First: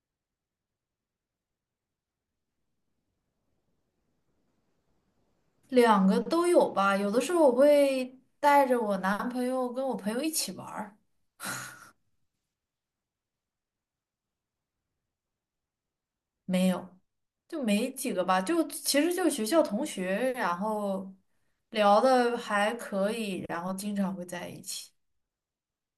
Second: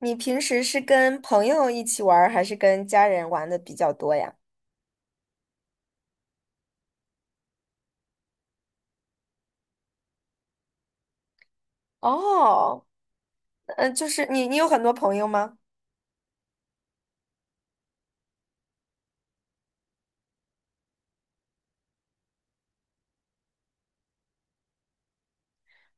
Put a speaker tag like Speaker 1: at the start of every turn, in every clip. Speaker 1: 你平时是跟朋友一起玩儿，还是跟家人玩的比较多呀？
Speaker 2: 两个都有吧，有的时候我会带着我男朋友跟我朋友一起玩儿。
Speaker 1: 哦。就是你有很多朋友吗？
Speaker 2: 没有，就没几个吧，就其实就学校同学，然后聊的还可以，然后经常会在一起。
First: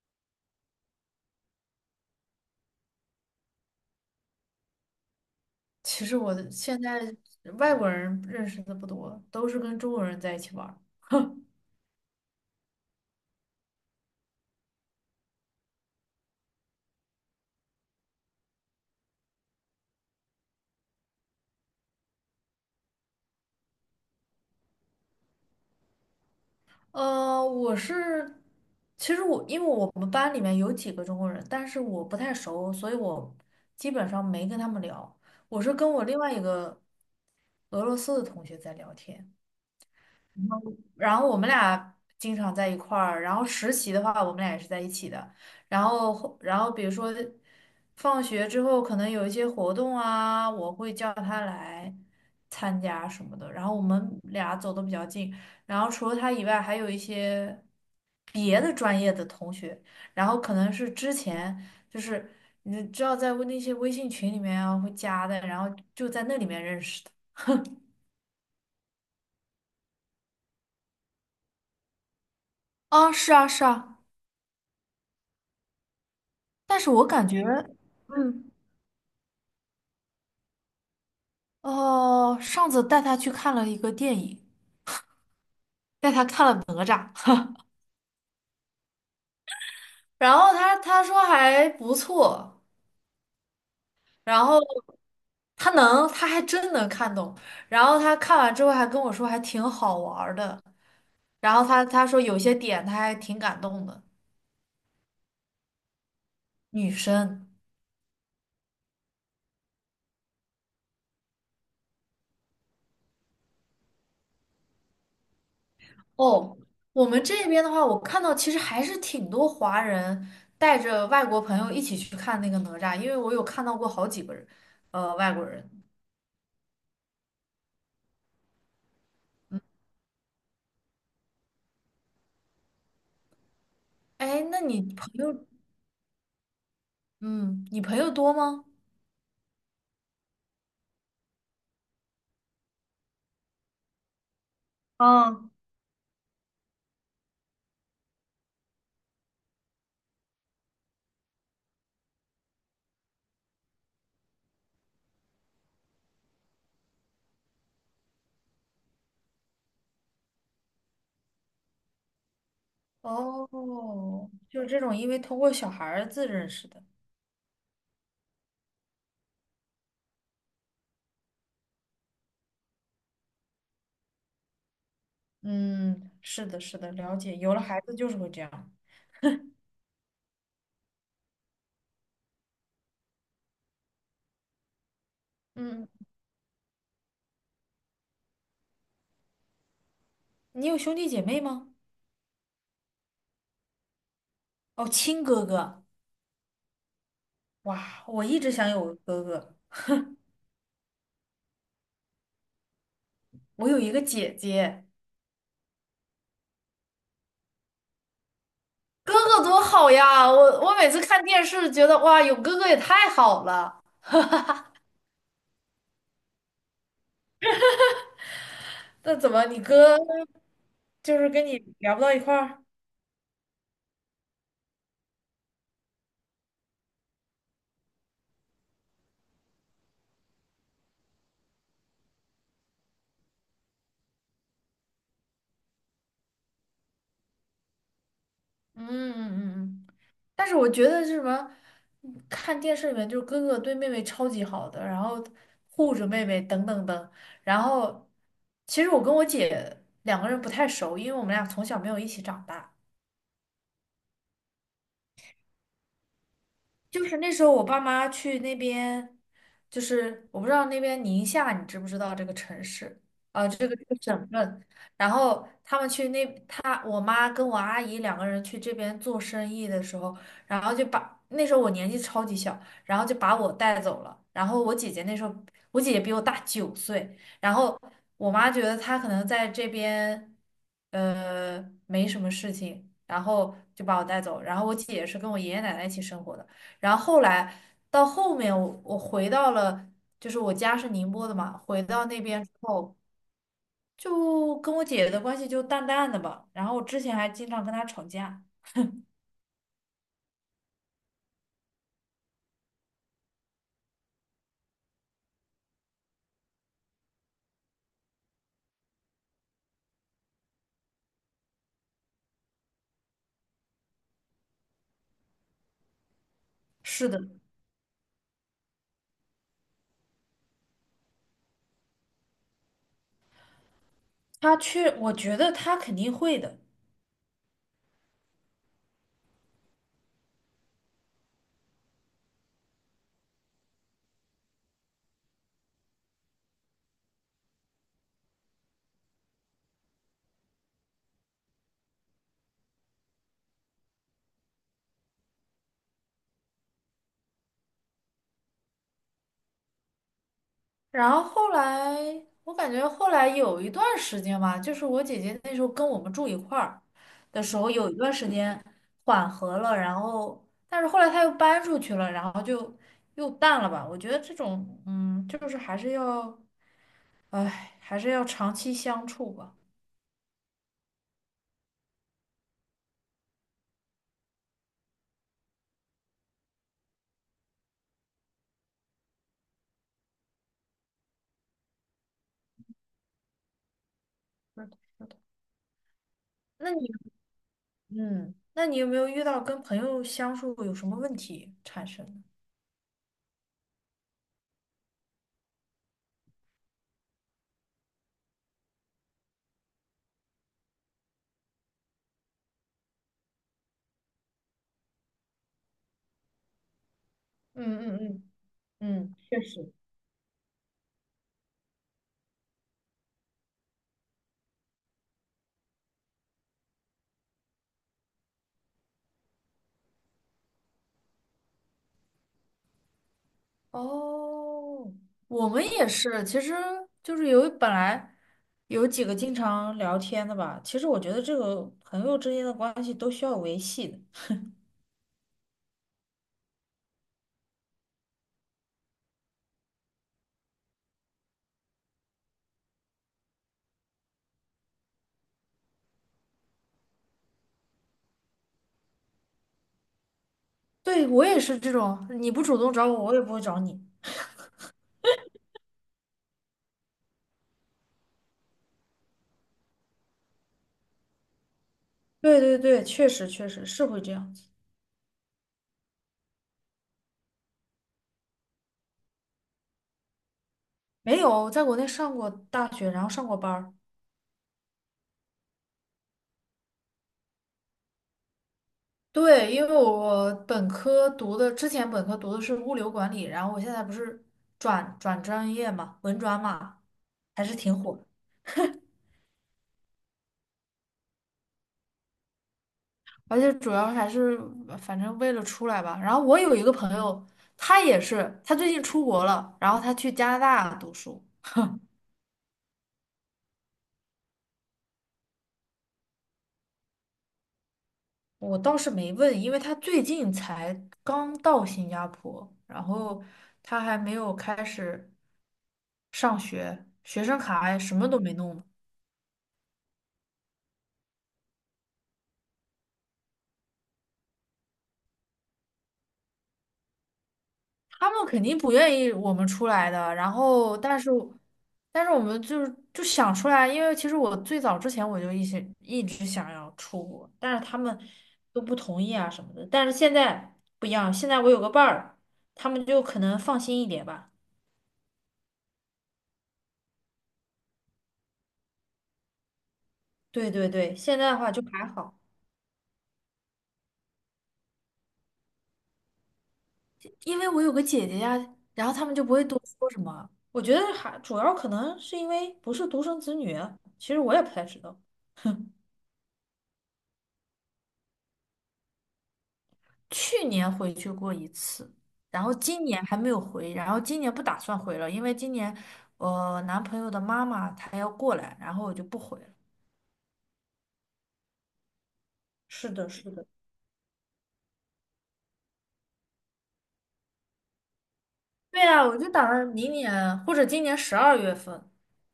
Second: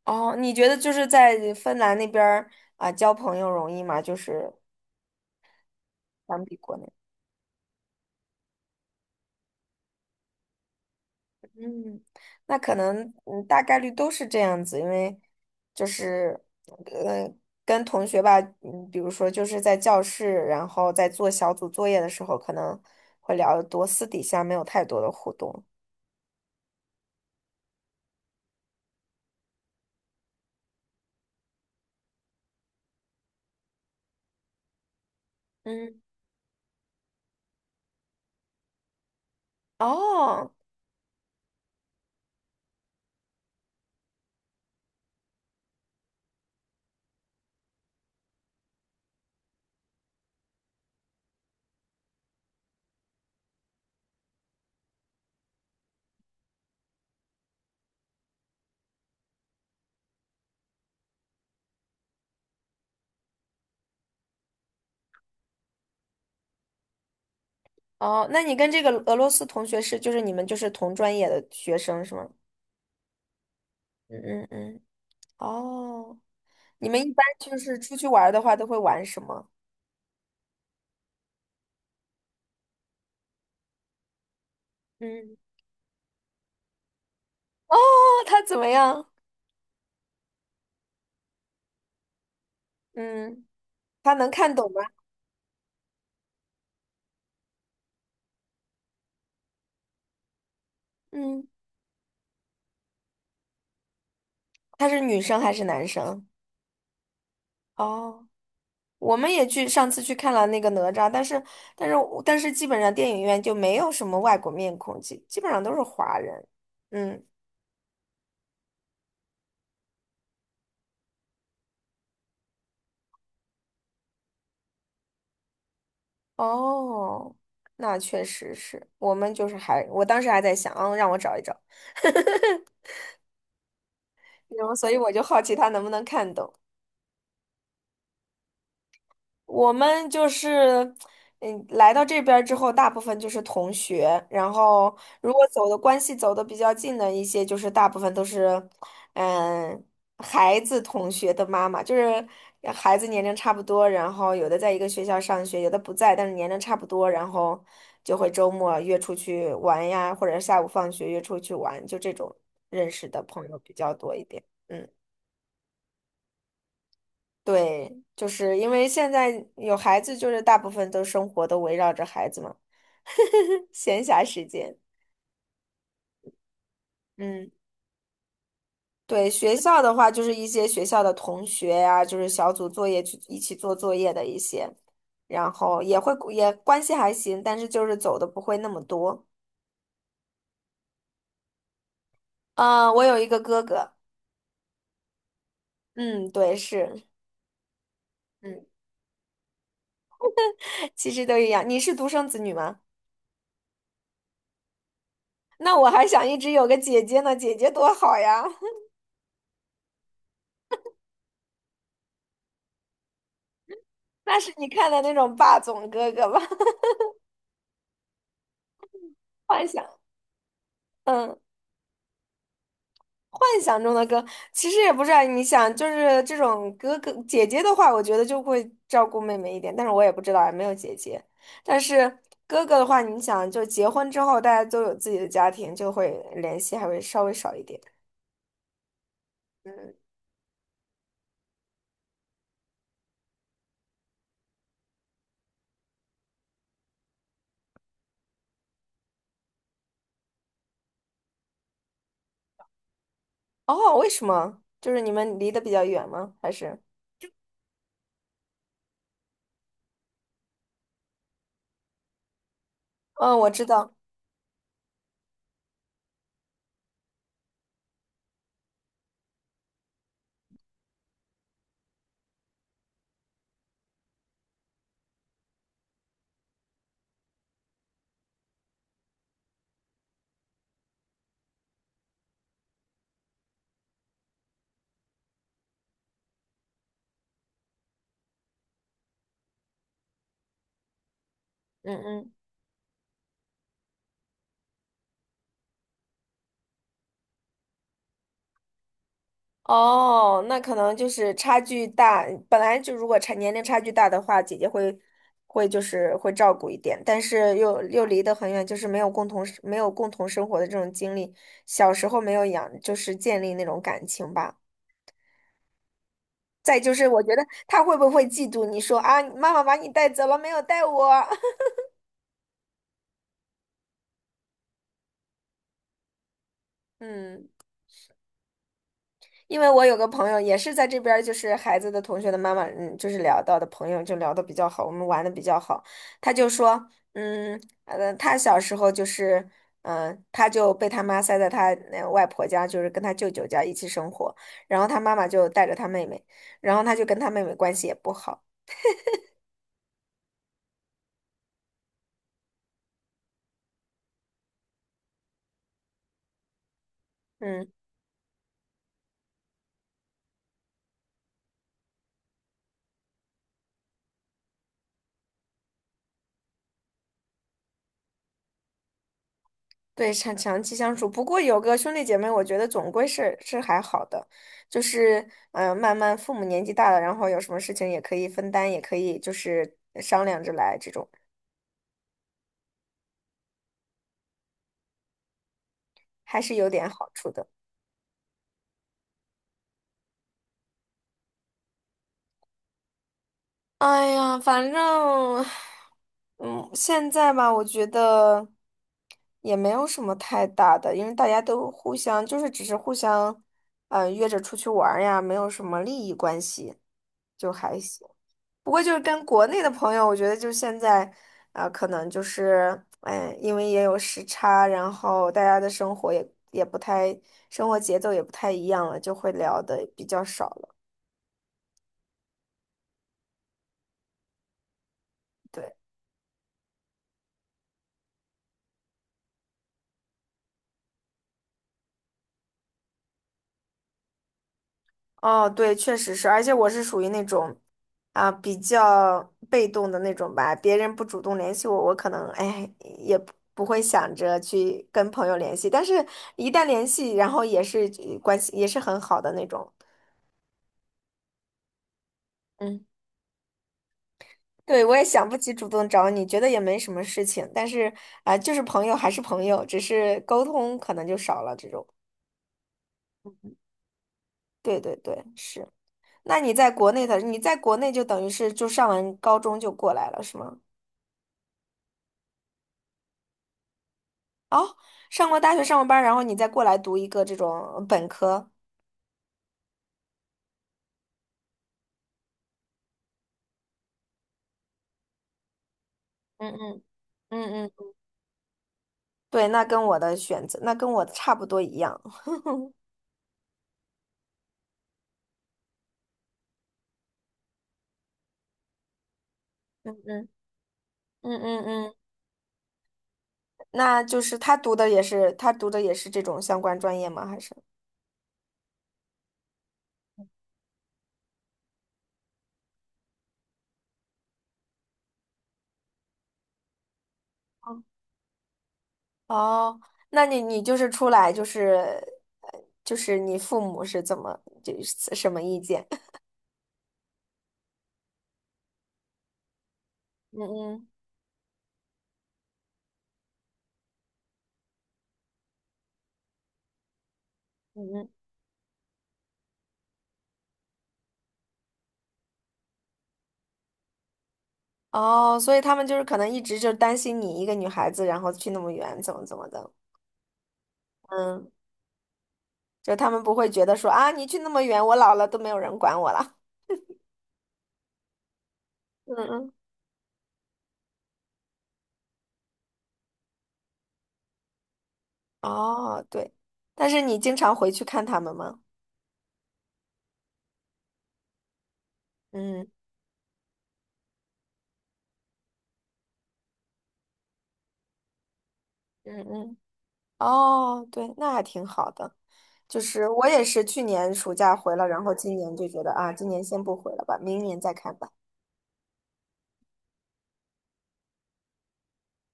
Speaker 1: 哦，你觉得就是在芬兰那边儿，啊，交朋友容易吗？就是
Speaker 2: 其实我
Speaker 1: 相
Speaker 2: 的
Speaker 1: 比国
Speaker 2: 现
Speaker 1: 内，
Speaker 2: 在外国人认识的不多，都是跟中国人在一起玩儿。
Speaker 1: 嗯。那可能大概率都是这样子，因为就是呃跟同学吧，嗯，比如说就是在教室，然后在做小组作业的时候，可能会聊得多，私底下没有太多的互动。
Speaker 2: 我是，其实我因为我们班里面有几个中国人，但是我不太熟，所以我基本上没跟他们聊。我是跟
Speaker 1: 嗯。
Speaker 2: 我另外一个俄罗斯的同学在聊天，
Speaker 1: 哦。
Speaker 2: 然后我们俩经常在一块儿，然后实习的话，我们俩也是在一起的，然后比如说放学之后可能有一些活动啊，我会叫他来参加什么的，然后我们俩走的比较近，然后除了他以外，还有一些别的专业的同学，然后可能是之前就是你知道在那些微信群里面啊会加的，然后就在那里面认识的。
Speaker 1: 哦，那你跟这个俄罗斯同学是，就是你们就是同专业的学生是吗？
Speaker 2: 啊，是啊，是啊。
Speaker 1: 嗯嗯嗯。哦，
Speaker 2: 但
Speaker 1: 你
Speaker 2: 是
Speaker 1: 们
Speaker 2: 我
Speaker 1: 一般
Speaker 2: 感觉，
Speaker 1: 就是出去玩儿的
Speaker 2: 嗯，
Speaker 1: 话都会玩什么？
Speaker 2: 哦，上次带他去看了一个电影，
Speaker 1: 嗯。
Speaker 2: 带他看了哪吒，
Speaker 1: 哦，他怎么样？
Speaker 2: 然后他说还不错，
Speaker 1: 嗯，他能
Speaker 2: 然
Speaker 1: 看
Speaker 2: 后
Speaker 1: 懂吗？
Speaker 2: 他能，他还真能看懂，然后他看完之后还跟我说还挺好玩儿的，
Speaker 1: 嗯，
Speaker 2: 然后他说有些点他还挺感动的。
Speaker 1: 他是女生还是男生？
Speaker 2: 女生。
Speaker 1: 哦，我们也去上次去看了那个哪吒，但是但是基本上电影院就没有什么外国面孔，基本上都是华人。
Speaker 2: 哦，我们
Speaker 1: 嗯。
Speaker 2: 这边的话，我看到其实还是挺多华人带着外国朋友一起去看那个哪吒，因为我有看到过好几个人，外国人。
Speaker 1: 哦，那确实是，我们就是还，我当时还在想，嗯，让我找一找，
Speaker 2: 哎，那
Speaker 1: 然后
Speaker 2: 你
Speaker 1: 所以
Speaker 2: 朋
Speaker 1: 我就好
Speaker 2: 友，
Speaker 1: 奇他能不能看懂。
Speaker 2: 嗯，你朋友多吗？
Speaker 1: 我们就是，嗯，来到这边儿之后，大部分就是同学，然后如果
Speaker 2: 啊，
Speaker 1: 走的比较近的一些，就是大部分都是，嗯，孩子同学的妈妈，就是孩子年龄差不多，然后有的在一个学校上学，有的不在，但是年龄差不多，然后就会周末约出去玩呀，或者下午放学约出去玩，就这种认识的朋
Speaker 2: 哦，
Speaker 1: 友比较多一点。
Speaker 2: 就是这
Speaker 1: 嗯。
Speaker 2: 种，因为通过小孩子认识的。
Speaker 1: 对，就是因为现在有孩子，就是大部分都生活都围绕着孩子嘛，闲暇时间。
Speaker 2: 嗯，是的，是的，了解。
Speaker 1: 嗯，
Speaker 2: 有了孩子就是会这样。
Speaker 1: 对，学校的话，就是一些学校的同学呀、就是小组作业去一起做作业的一些，然后
Speaker 2: 嗯，
Speaker 1: 也会也关系还行，但是就是走的不会那么多。
Speaker 2: 你有兄弟姐妹吗？
Speaker 1: 我有一个哥哥，
Speaker 2: 哦，亲哥哥。
Speaker 1: 嗯，对，是，
Speaker 2: 哇，我一直
Speaker 1: 嗯，
Speaker 2: 想有个哥哥。
Speaker 1: 其实都一样。你是独生子女吗？
Speaker 2: 我有一个姐姐。
Speaker 1: 那我还想一直有个姐姐呢，姐姐多好呀。
Speaker 2: 哥哥多好呀！我每次看电视觉得哇，有哥哥也太好了。
Speaker 1: 那是你看的那种霸总哥哥吧？
Speaker 2: 那怎么你
Speaker 1: 幻想，
Speaker 2: 哥就是
Speaker 1: 嗯，
Speaker 2: 跟你聊不到一块儿？
Speaker 1: 幻想中的歌，其实也不是啊。你想，就是这种哥哥姐姐的话，我觉得就会照顾妹妹一点，但是我也不知道啊，也没有姐姐。但是哥哥的话，你想，就结婚之后，大家都有自己的家庭，就会联系还会稍微少一点。
Speaker 2: 嗯嗯嗯嗯。但是我觉得是什么，看电视里面就是哥哥对妹妹超级好的，然后护着妹妹等等等，然后其实我跟我姐两个人不太熟，因为我们俩从小没有一起长大。
Speaker 1: 哦，为什么？就是你们离得比较远吗？还是？
Speaker 2: 就是那时候我爸妈去那边，就是我不知道那边宁夏，你知不知道这个城市？
Speaker 1: 嗯，
Speaker 2: 啊、
Speaker 1: 我知
Speaker 2: 这个这
Speaker 1: 道。
Speaker 2: 个省份。然后他们去那，他我妈跟我阿姨两个人去这边做生意的时候，然后就把那时候我年纪超级小，然后就把我带走了。然后我姐姐那时候，我姐姐比我大9岁，然后我妈觉得她可能在这边，没什么事情，然后就把我带走。然后我姐也是跟我爷爷奶奶一起生活的。然后后来到后面我，我回到了，就是我家是宁波的嘛，回
Speaker 1: 嗯
Speaker 2: 到那
Speaker 1: 嗯。
Speaker 2: 边之后，就跟我姐姐的关系就淡淡的吧。然后我之前还经常跟她吵架。
Speaker 1: 哦，那可能就是差距大，本来就如果差年龄差距大的话，姐姐会就是会照顾一点，但是又离得很远，就是没有共同生活的这种经历，小时候没有养，就是建立那种感情吧。再就是
Speaker 2: 是的，
Speaker 1: 我觉得他会不会嫉妒你说啊，妈妈把你带走了，没有带我？
Speaker 2: 她去，我觉得她肯定会的。
Speaker 1: 嗯。因为我有个朋友也是在这边儿，就是孩子的同学的妈妈，嗯，就是聊到的朋友就聊的比较好，我们玩的比较好。他就说，嗯，他小时候就是，嗯、他就被他妈塞在他那外婆家，就是跟他舅舅家一起生活，然后他妈妈就带着他妹妹，然后他就跟他妹妹关系也不好，
Speaker 2: 然后后来，我感觉后来有一段时间吧，就是我姐姐那时候跟我们住一块儿的时候，
Speaker 1: 嗯，
Speaker 2: 有一段时间缓和了，然后但是后来她又搬出去了，然后就又淡了吧。我觉得这种，嗯，就是还是要。哎，还是要长期相处吧。
Speaker 1: 对，长期相处，不过有个兄弟姐妹，我觉得总归是还好的，就是嗯、慢慢父母年纪大了，然后有什么事情也可以分担，也可以就是商量着来，这种
Speaker 2: 是的，是的。
Speaker 1: 还是有
Speaker 2: 那你，
Speaker 1: 点好处的。
Speaker 2: 有没有遇到跟朋友相处有什么问题产生的
Speaker 1: 哎呀，反正，嗯，现在吧，我觉得也没有什么太大的，因为大家都互相就是只是互相，嗯、约着出去玩儿呀，没有什么利益关系，就
Speaker 2: 嗯
Speaker 1: 还行。
Speaker 2: 嗯
Speaker 1: 不过就是
Speaker 2: 嗯，嗯，
Speaker 1: 跟
Speaker 2: 确
Speaker 1: 国内的
Speaker 2: 实。
Speaker 1: 朋友，我觉得就现在，啊，可能就是，哎，因为也有时差，然后大家的生活也不太，生活节奏也不太一样了，就会聊的比较少了。
Speaker 2: 哦，我们
Speaker 1: 对。
Speaker 2: 也是，其实就是有本来有几个经常聊天的吧。其实我觉得这个朋友之间的关系都需要维系的。
Speaker 1: 哦，对，确实是，而且我是属于那种，啊，比较被动的那种吧，别人不主动联系我，我可能，哎，也不不会想着去跟朋友联系，但是一旦联系，然后也是关系也是很好的那种。
Speaker 2: 对，我也是这种，你不主动
Speaker 1: 嗯。
Speaker 2: 找我，我也不会找你。
Speaker 1: 对，我也想不起主动找你，觉得也没什么事情，但是啊、就是朋友还是朋友，只是沟通可能就少了这种。
Speaker 2: 对对对，确实确实是会这样子。
Speaker 1: 对对对，是。那你在国内的，你在国内就等于是就上完高中就过来了，是吗？
Speaker 2: 没有，在国内上过大学，然后上过班儿。
Speaker 1: 哦，上过大学，上过班儿然后你再过来读一个这种本科。
Speaker 2: 对，因为我本科读的，之前本科读的是物流管理，然后我现在不是转专业嘛，文转
Speaker 1: 嗯
Speaker 2: 嘛，
Speaker 1: 嗯
Speaker 2: 还是
Speaker 1: 嗯
Speaker 2: 挺
Speaker 1: 嗯，
Speaker 2: 火的。
Speaker 1: 对，那跟我的选择，那跟我的差不多一样。
Speaker 2: 而且主要还是反正为了出来吧。然后我有一个朋友，他也是，他最近出国了，然后
Speaker 1: 嗯
Speaker 2: 他去
Speaker 1: 嗯
Speaker 2: 加拿大读书。
Speaker 1: 嗯嗯嗯，那就是他读的也是，他读的也是这种相关专业吗？还是？
Speaker 2: 我倒是没问，因为他最近才刚到新加坡，然后他还没有开始上学，学生卡什么都没弄。
Speaker 1: 哦，那你你就是出来就是就是你父母是怎么就是什么意见？
Speaker 2: 他们肯定不愿意我们出来的，然
Speaker 1: 嗯
Speaker 2: 后
Speaker 1: 嗯
Speaker 2: 但是，但是我们就是就想出来，因为其实我最早之前我就一直想要出国，但是他
Speaker 1: 嗯
Speaker 2: 们
Speaker 1: 嗯。
Speaker 2: 都不同意啊什么的。但是现在不一样，现在我有个伴儿，他们就可能放心一点吧。
Speaker 1: 哦，所以他们就是可能一直就担心你一个女孩子，然后去那么远，怎么怎么的。
Speaker 2: 对对对，现在的
Speaker 1: 嗯，
Speaker 2: 话就还好，
Speaker 1: 就他们不会觉得说啊，你去那么远，我老了都没有人管我了。
Speaker 2: 因为我有个姐姐呀，然后他
Speaker 1: 嗯
Speaker 2: 们就不会
Speaker 1: 嗯。
Speaker 2: 多说什么。我觉得还主要可能是因为不是独生子女啊，其实我也不太知道。
Speaker 1: 哦，对，但是你经常回去看他们吗？
Speaker 2: 去年回去过一次，然后
Speaker 1: 嗯
Speaker 2: 今年还没有回，然后今年不打算回了，因为今年我男朋友的妈妈她要过来，然后我就不
Speaker 1: 嗯
Speaker 2: 回了。
Speaker 1: 嗯。哦，对，那还挺好的。就
Speaker 2: 是
Speaker 1: 是
Speaker 2: 的，
Speaker 1: 我
Speaker 2: 是
Speaker 1: 也
Speaker 2: 的，
Speaker 1: 是去年暑假回了，然后今年就觉得啊，今年先不回了吧，明年再看吧。
Speaker 2: 对呀，我就打算明年或者今年12月份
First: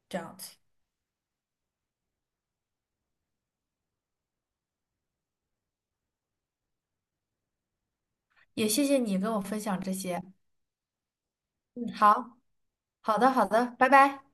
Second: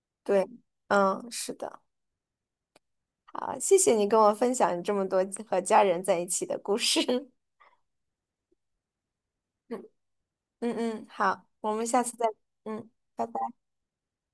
Speaker 2: 这样
Speaker 1: 对，
Speaker 2: 子。
Speaker 1: 嗯，是的，好，谢谢你跟我分享你这么多和家人在一起的故事。
Speaker 2: 也谢谢你跟我分享
Speaker 1: 嗯
Speaker 2: 这些。
Speaker 1: 嗯嗯，好，我们
Speaker 2: 嗯，
Speaker 1: 下次再，
Speaker 2: 好，
Speaker 1: 嗯，
Speaker 2: 好
Speaker 1: 拜
Speaker 2: 的，好
Speaker 1: 拜。
Speaker 2: 的，拜拜。